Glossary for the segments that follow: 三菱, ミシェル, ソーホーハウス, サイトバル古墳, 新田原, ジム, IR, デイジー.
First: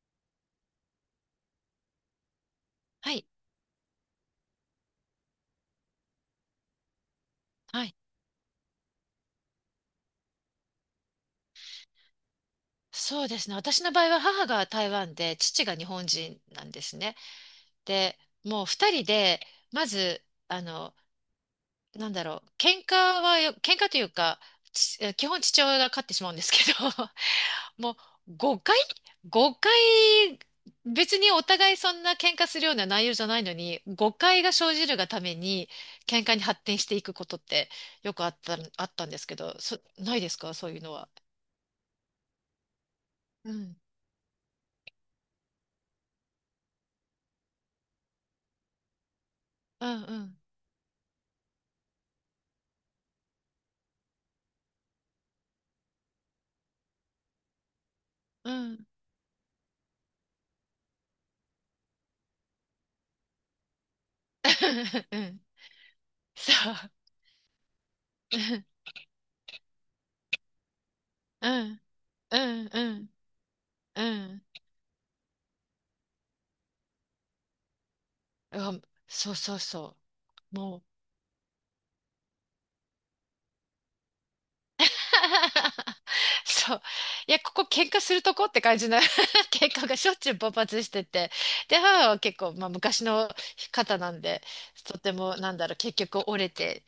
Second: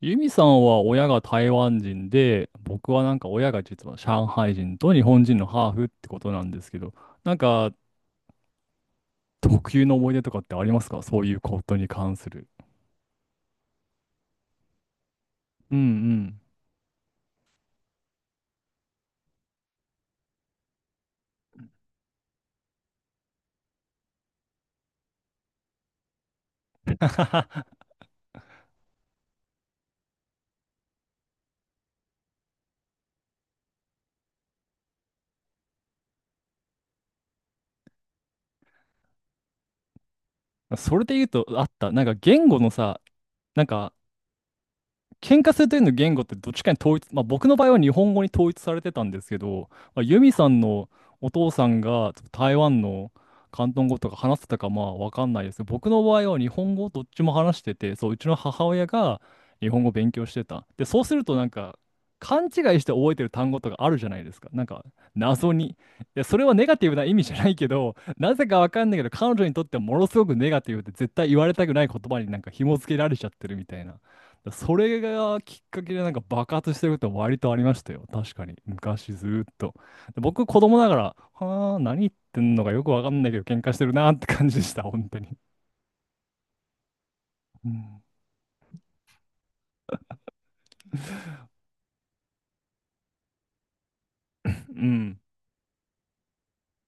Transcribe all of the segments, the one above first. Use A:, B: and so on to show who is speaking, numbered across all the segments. A: ユミさんは親が台湾人で、僕は
B: は
A: なん
B: い。
A: か親が実は上海人と日本人のハーフってことなんですけど、なんか
B: はい。
A: 特有の思い出とかってありますか、そういうことに関する？
B: そうですね。私の場合は母が台湾で、父
A: う
B: が
A: ん
B: 日本
A: うん。
B: 人なんですね。で、もう二人で、まず、あの、なんだろう、喧嘩喧嘩というか、基本父親が勝ってしまうんですけど、もう誤解、別にお互いそんな喧嘩するような内容じゃないのに、誤解が生じるがために、喧嘩に発展していくことってよくあったんですけど、ないですかそういうの
A: それ
B: は？
A: で言うと、あった。なんか言語のさ、
B: う
A: なん
B: ん。
A: か喧嘩するというの言語ってどっちかに統一、まあ、僕の場合は日本語に統一されてたんですけど、
B: う
A: まあ、
B: んう
A: ユミ
B: ん
A: さんのお父さんが台湾の広東語とか話してたかまあわかんないです。僕の場合は日本語どっちも話してて、そう、うちの
B: う
A: 母親
B: ん。
A: が日本語を勉強してた。で、そうするとなんか勘違いして覚えてる単語とかあるじゃないですか。なんか
B: うん。
A: 謎に。いや、それ
B: そ
A: はネ
B: う。
A: ガティブな意味じゃないけど、なぜかわか んないけど、彼女にとってはものすごくネガティブで絶対言わ
B: う
A: れたく
B: ん。
A: ない言葉にな
B: う
A: んか
B: ん。
A: 紐
B: う
A: 付けら
B: ん。
A: れちゃってるみたいな。
B: うん。うん
A: だそれがきっかけでなんか爆発してるって割とありましたよ。確かに。
B: うん、
A: 昔ず
B: そう
A: ーっ
B: そう
A: と。
B: そ
A: で僕
B: う。
A: 子
B: も
A: 供
B: う
A: ながら、はあ、何言ってんのかよくわかんないけど喧嘩してるなーって感じでした。本当に。
B: そう。いや、ここ
A: う
B: 喧嘩
A: ん。
B: するとこって感じの 喧嘩がしょっちゅう勃発してて。で、母は結構、まあ、昔の方なんで、
A: う
B: とて
A: ん、
B: も、結局折れて、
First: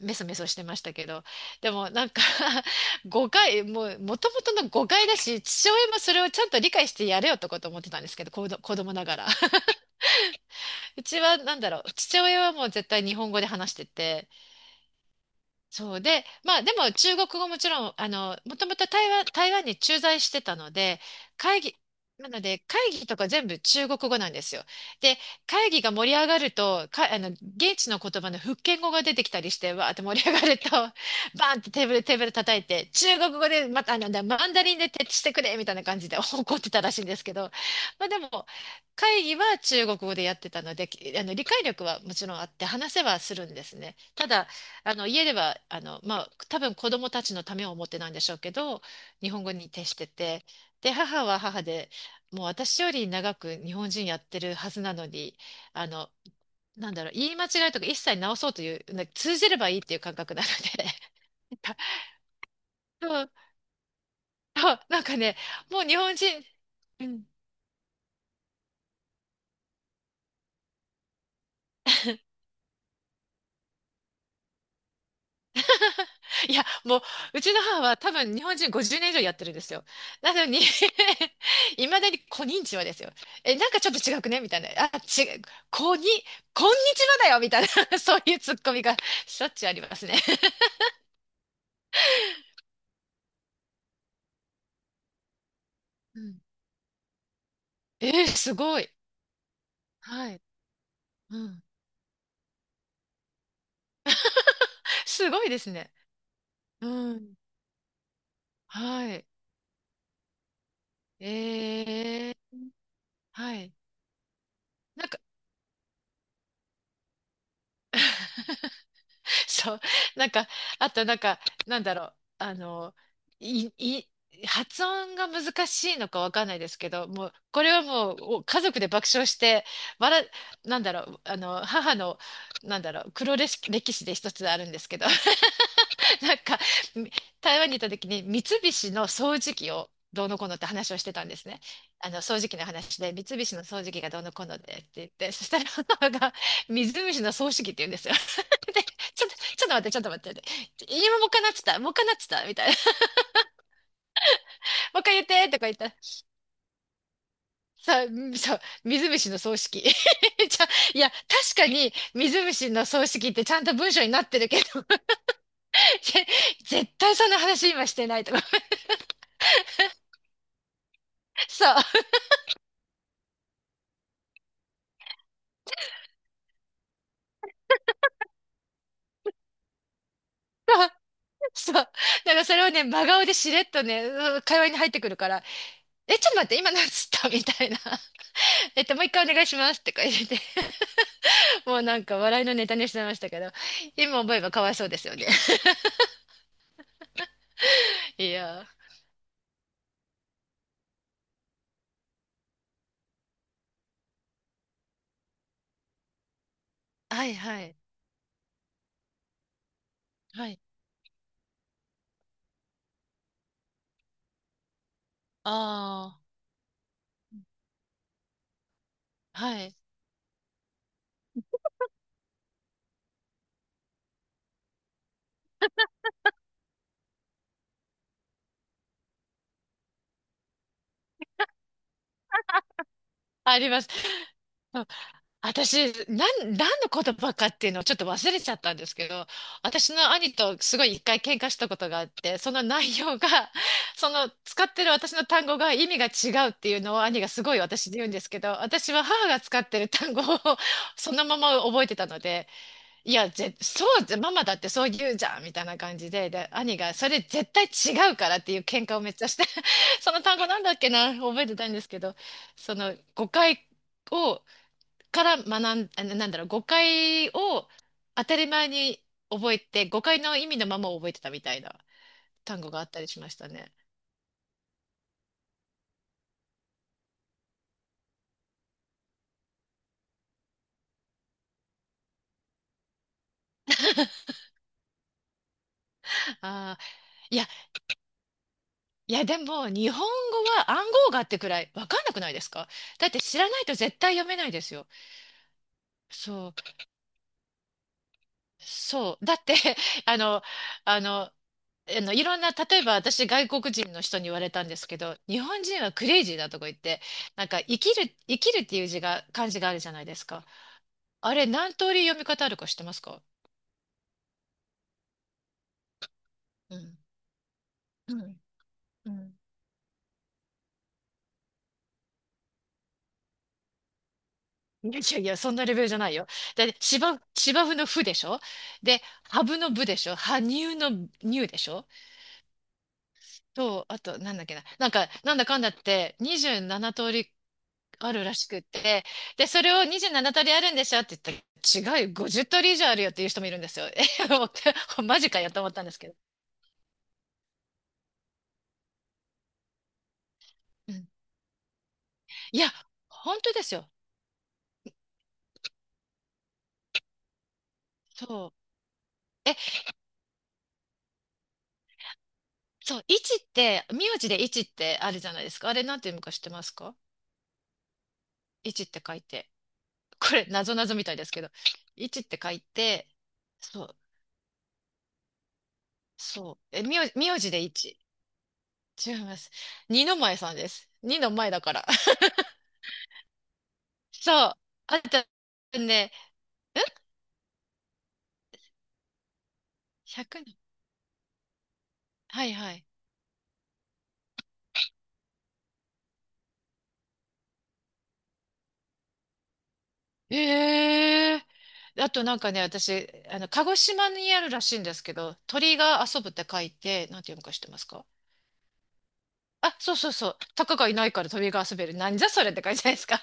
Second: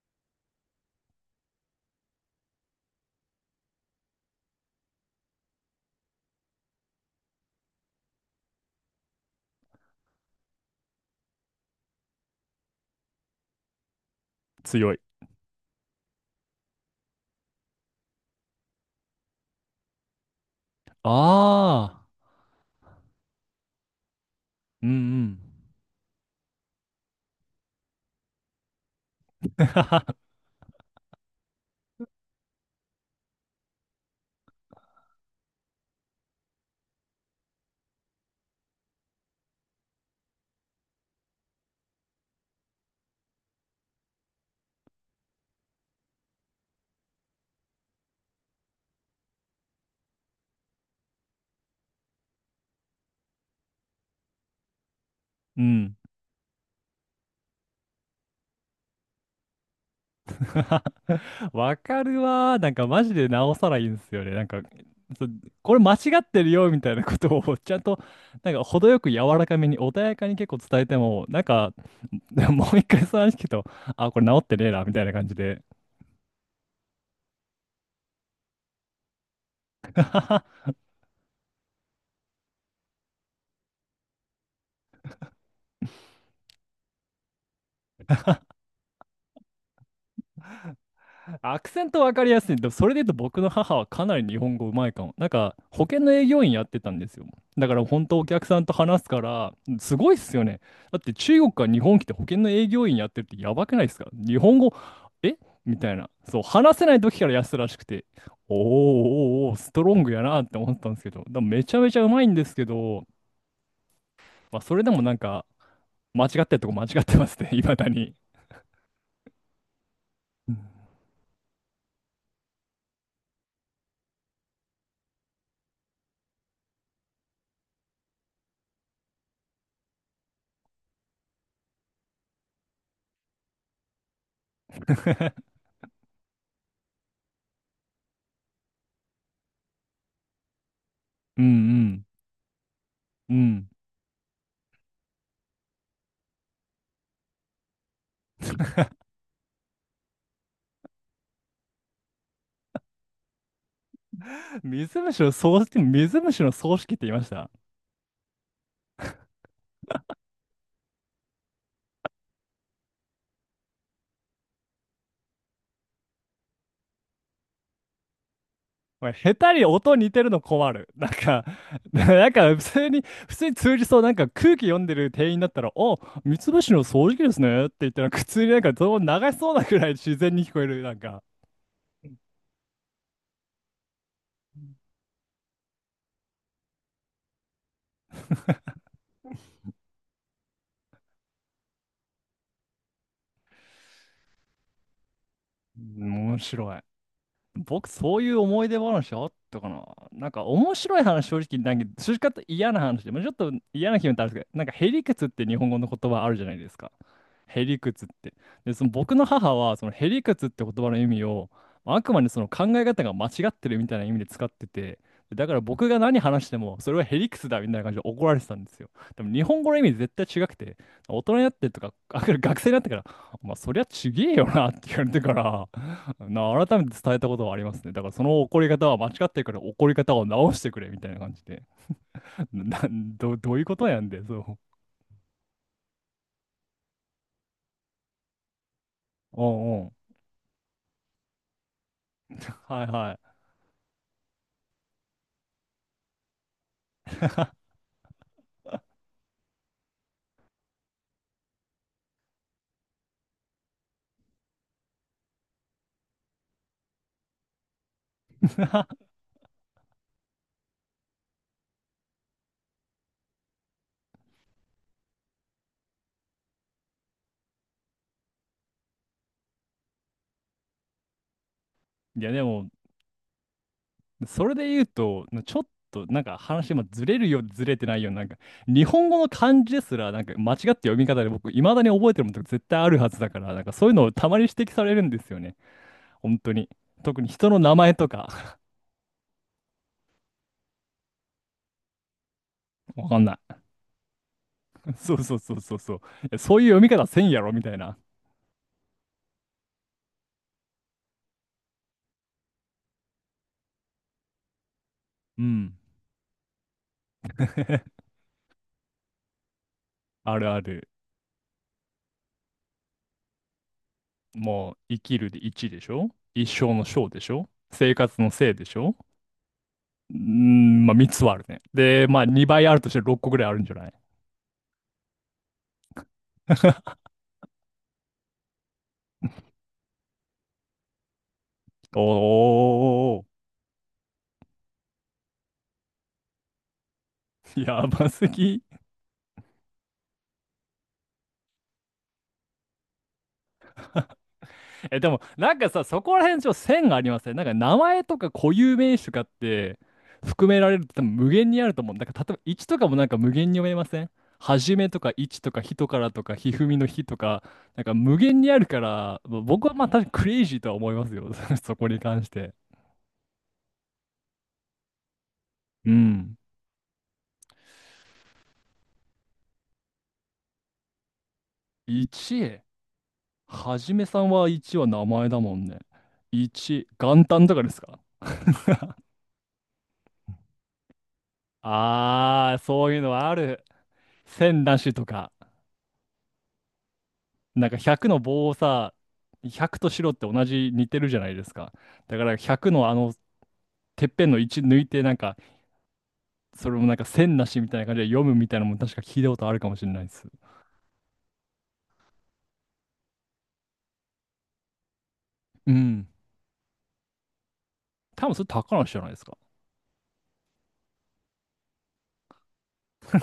B: メソメソしてましたけど。でも、なんか もう、もともとの誤解だし、父親もそれをちゃんと理解してやれよとかと思ってたんですけど、子供ながら。うちは父親はもう絶対日本語で話してて、
A: 強い。
B: そうで、まあでも中国語もちろん、もともと台湾に駐在してたので、会議、
A: ああ。
B: なので会議とか全部中国語なんですよ。
A: うんう
B: で、
A: ん。
B: 会議が盛り上がると、現地の言葉の福建語が出てきたりして、わーって盛 り上がると、バーンってテーブル叩いて、中国語で、また、マンダリンで徹底してくれみたいな感じで 怒ってたらしいんですけど、まあでも、会議は中国語でやってたので、きあの、理解力はもちろんあって、話せはするんですね。ただ、あの家ではまあ、多分子供たちのためを思ってなんでしょうけど、日本語に徹してて、で、母は母で、もう私より長く日本人やってるはずなのに、
A: う
B: あ
A: ん
B: の言い間違いとか一切直そうというな通じればいいっていう感覚なので、
A: わかるわー。なんかマ
B: そ
A: ジで
B: う
A: 直さないんですよね。なんか、
B: そう、なんか
A: そ
B: ね、
A: これ
B: もう
A: 間
B: 日
A: 違
B: 本
A: って
B: 人
A: るよみたいな
B: う
A: こ
B: ん、
A: とを ちゃんと、なんか程よく柔らかめに穏やかに結構伝えても、なんか、もう一回その話聞くと、あ、これ直ってねえな、みたいな感じで
B: いや、もう、うちの母は多分日本人50年以上やってるんですよ。なのに いまだにこんにちはですよ。え、なんかちょっと違くねみたいな。あ、違う。こに、こんにちはだよみたいな そういうツッコミがしょっちゅうありますね。
A: アクセントわかりやすい。でもそれで言うと僕の母はかなり日本語うまいかも。なんか保険の
B: う
A: 営
B: ん、
A: 業員やってたんですよ。だから本当お客
B: す
A: さんと
B: ごい。
A: 話すから、すごいっ
B: は
A: す
B: い。
A: よね。だって
B: う
A: 中国
B: ん。
A: から日本来て保険の営業員やってるってやばくないですか、日本語、
B: す
A: え
B: ごいです
A: みた
B: ね。
A: いな。そう、話せない
B: う
A: 時から
B: ん。
A: やってたらしくて、おーお
B: はい。
A: ーおー、ストロングやなって思ったんですけど、でもめちゃめちゃうまい
B: え
A: ん
B: ー、
A: ですけど、
B: はい。
A: まあそれでも
B: なん
A: なん
B: か
A: か間違ってるとこ間違ってますね、いまだに。
B: そう。なんか、
A: うん
B: あとなんか、なんだろう。あの、い、い、発音が難しいのかわかんないですけど、もう、これはもう、お家族で爆笑して、笑、母の、黒歴史で一つあるんですけど、なんか、台湾に行った時に三菱の掃除機をどうのこうのって話をしてたんで
A: うん
B: す
A: う
B: ね。
A: ん。
B: 掃除機の話で、三
A: う
B: 菱の
A: ん、
B: 掃除機がどうのこうのでって言って、そしたら母が、水虫の掃除機って言うんですよ。で、ちょっと待って、ちょっと待って、今もう一回なってた、もう一回なってた、みたいな。
A: 水
B: もう一回
A: 虫
B: 言っ
A: の
B: て、と
A: 葬
B: か言っ
A: 式、
B: たら、
A: 水虫の葬式って言いました？
B: さううんそう、水虫の葬式。ゃいや、確かに水虫の葬式ってちゃんと文章になってるけど、ぜ絶対そんな話今してないとか。
A: おい、下手に音似てるの困る。なんか、
B: そう。
A: なんか普通に、普通に通じそう、なんか空気読んでる店員だったら、お、水虫の葬式ですねって言って、なんか普通になんかどうも流しそうなくらい自然に聞こえる、な んか、
B: そう。だからそれをね、真顔でしれっとね、うん、会話に入ってくるから、え、ちょっと待って、今何つったみたいな。もう一回お願いしますとか入れて、もうなんか笑いのネタにしてましたけど、今思えばかわいそうですよね。
A: 面白い。僕、そ うい
B: い
A: う思
B: や
A: い出話あったかな、なんか、面白い話、正直、なんか、正直言っと嫌な話で、まあ、ちょっと嫌な気分ってあるんですけど、なんか、へりくつって日本語の言葉あるじゃないですか。
B: ー。はいは
A: へ
B: い。
A: りくつって。で、その僕の母は、そのへりくつ
B: は
A: っ
B: い。
A: て言葉の意味を、あくまでその考え方が間違ってるみたいな意味で使ってて、でだから僕が
B: あ
A: 何話しても、それはへりくつだみたいな感じで怒られてたんですよ。でも
B: あ、
A: 日
B: は
A: 本語
B: い。
A: の意味絶対違くて、大人になってとか、あ学生になってから、お前そりゃちげえよなって言われてから、改めて伝えたことはありますね。だからその怒り方は間違ってるから怒り方を直してくれみたいな感じで。な、ど
B: あ
A: ういう
B: り
A: こ
B: ま
A: と
B: す。
A: やんで、そう。
B: 私、何の言葉かっていうのをちょっと忘れちゃったんですけど、
A: うんう
B: 私
A: ん。
B: の兄とすごい一回喧嘩したことがあって、その
A: はい
B: 内
A: は
B: 容が、
A: い。
B: その使ってる私の単語が意味が違うっていうのを兄がすごい 私に言うんですけど、私は母が使ってる単語を そのまま覚えてたので、いや、ぜ、そうじゃ、ママだってそう言うじゃんみたいな感じで、で、兄がそれ絶対違うからっていう喧嘩をめっちゃして、その単語なんだっけな、覚えてたんですけど、その誤解を、から学ん、あなんだろう、誤解を当たり前に覚えて、誤解の意味のままを覚えてたみたいな
A: いやで
B: 単
A: も、
B: 語があったりしましたね。
A: それで言うと、ちょっとなんか話もずれるよずれてないよな、なんか日本語の漢字ですら、なんか間違って読み方で僕、いまだに覚えてるものとか絶対あるはずだから、なんかそういうのをたまに指摘されるんですよね。本当に。
B: ああ、
A: 特に
B: いや、
A: 人の名前とか、
B: いや、でも、日本語は暗号があってくらいわかんなくないですか？ だ
A: わ
B: っ
A: か
B: て
A: んな
B: 知
A: い。
B: らないと絶対読めないですよ。
A: そうそうそうそうそう。いや
B: そう、
A: そういう読み方せんやろみたいな。
B: そう。だって、あの、あの、いろんな、例えば私、外国人の人に言われたんですけど、日
A: う
B: 本
A: ん。
B: 人はクレイジーだとか言って、なんか、生き る、生きるっていう漢字があるじゃないです
A: あ
B: か。
A: るある。
B: あれ、何通り読み方あるか知ってますか？
A: もう、生きるで1でしょ？一生
B: う
A: の
B: ん。
A: 生でしょ？生
B: う
A: 活の
B: ん。
A: 生でしょ？
B: うん。
A: うーん、まあ3つはあるね。で、まあ2倍あるとして6個ぐらいあるんじゃない？
B: いやいやいや、そんなレベルじゃないよ。だって、芝生のふでしょ？で、ハブのぶでしょ？羽生の乳でしょ？
A: お
B: と、あと、なんだっけな。なんか、なんだかんだって、27通り
A: ー、やば
B: ある
A: す
B: らしくっ
A: ぎ。
B: て、で、それを27通りあるんでしょって言ったら、違うよ、50通り以上あるよっていう人もいるんですよ。
A: え、
B: え、
A: で
B: マ
A: も、
B: ジかよ
A: なん
B: と
A: か
B: 思った
A: さ、
B: んです
A: そ
B: けど。
A: こら辺ちょっと線がありますね。なんか名前とか固有名詞とかって含められる
B: う
A: と多
B: ん、
A: 分無限にあると思う。なんか例えば
B: い
A: 1
B: や、
A: とかもなんか無
B: 本
A: 限
B: 当
A: に
B: で
A: 読
B: す
A: めま
B: よ。
A: せん？はじめとか1とか人からとかひふみのひとか、なんか無限
B: そ
A: にある
B: う。
A: から、まあ僕はまあ確かにクレイジーとは思いますよ。そこに関して。
B: そう、一って、名字で一ってあるじゃないですか。あれ
A: う
B: なんて読むか
A: ん。
B: 知ってますか？一って書いて。これ、なぞなぞみたいですけど。一って書
A: 1、
B: いて、
A: は
B: そ
A: じ
B: う、
A: めさんは1は名前だもんね。
B: そう。え、
A: 1、元
B: 名
A: 旦
B: 字
A: と
B: で
A: かです
B: 一。
A: か？
B: 違います。二の前さんです。二の前だから。
A: ああー、そういうのはある。
B: そう。
A: 千なし
B: あ
A: と
B: と
A: か。
B: ね、
A: なんか100の棒をさ、100と白って
B: 100の、
A: 同じ似てるじゃないですか。だから
B: はい
A: 100
B: はい。
A: のあのてっぺんの1抜いてなんか、それもなんか線なしみたいな感じで読むみたいなのも確か聞いたことあるかもしれないです。
B: ええ、あとなんかね、私、鹿児島にあるらしいんですけど、
A: う
B: 鳥が
A: ん。
B: 遊ぶって書いて、なんて読むか知ってますか？
A: 多分それ高梨じゃないですか。
B: あ、そうそうそう。タカがいないから鳥が遊べる。なんじゃそれって感じじゃないですか。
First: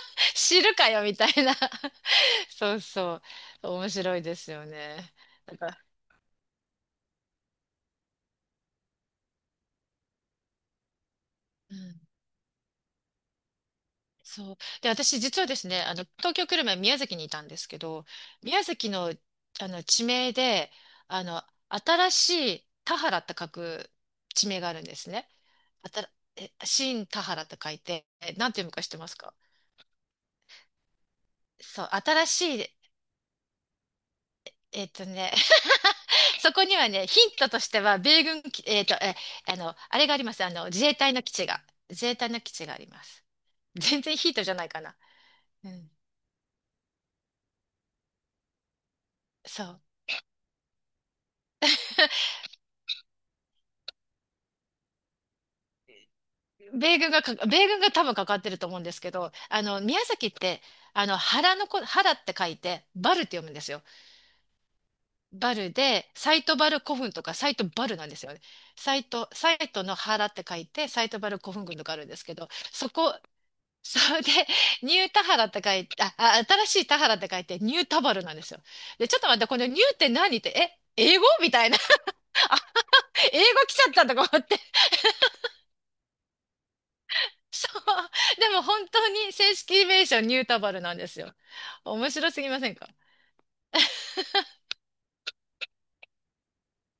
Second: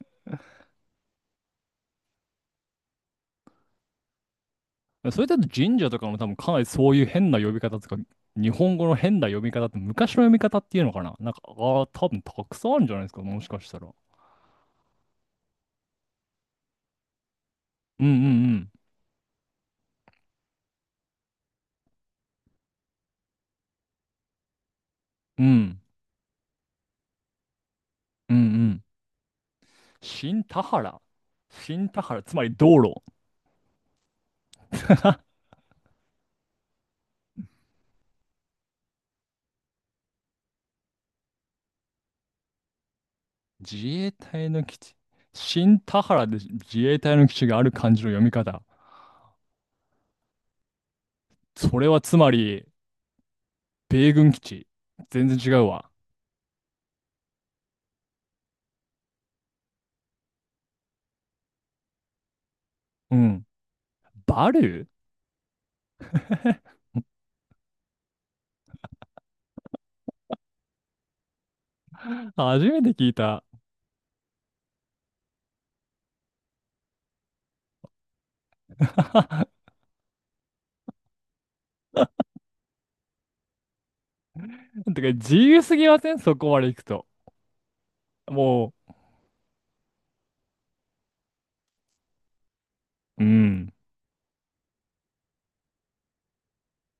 B: 知るかよみたいな。そうそう。面白いですよね。
A: それだと
B: なん
A: 神
B: か、
A: 社とかも多分かなりそういう変な呼び方とか、日本語の変な読み方って昔の読み方っていうのかな、なんか、あ
B: う
A: あ、
B: ん。
A: 多分たくさんあるんじゃないですか、もしかしたら。
B: そう。で、私実はですね、東京来る前宮崎にいたんですけ
A: う
B: ど、
A: んう
B: 宮
A: ん
B: 崎の、地名で、あの、新しい田原って書く地名があるんですね。
A: うん。うん。
B: あたら、新田原って書いて、
A: うんう
B: なんて読むか
A: ん。
B: 知ってますか？
A: 新田原。
B: そ
A: 新
B: う、
A: 田原、
B: 新
A: つ
B: し
A: まり
B: い、
A: 道路。
B: えっと ね、そこにはね、ヒントとしては、米軍基、えっと、え、あの、あれがあります。自衛隊の基地があります。
A: 自
B: 全
A: 衛
B: 然ヒント
A: 隊
B: じゃ
A: の
B: ない
A: 基
B: か
A: 地、
B: な。う
A: 新
B: ん。
A: 田原で自衛隊の基地がある漢字の読み方。
B: そう。
A: それはつま り、米軍基地。全然違うわ。
B: 米軍が多分かかってると思うんですけど、宮崎って、原のこ、原って書いて、バ
A: う
B: ルって読
A: ん。
B: むんですよ。
A: バル
B: バルで、サイトバ
A: ー
B: ル古墳とか、サイトバルなんですよね。サイトの原って書いて、サイトバル古墳群とかあるんです けど、
A: 初めて聞いた。
B: それで、ニュータハラって書いて、あ、新しいタハラって書いて、ニュータバルなんですよ。で、ちょっと待って、この ニューって何って、え、英語みたいな。あ、英語来ちゃったとか思って。
A: てか、自由すぎません？そこまで行くと。
B: そう。でも
A: も
B: 本当に正式名称ニュータバルなんですよ。面白すぎませんか？
A: う、うん。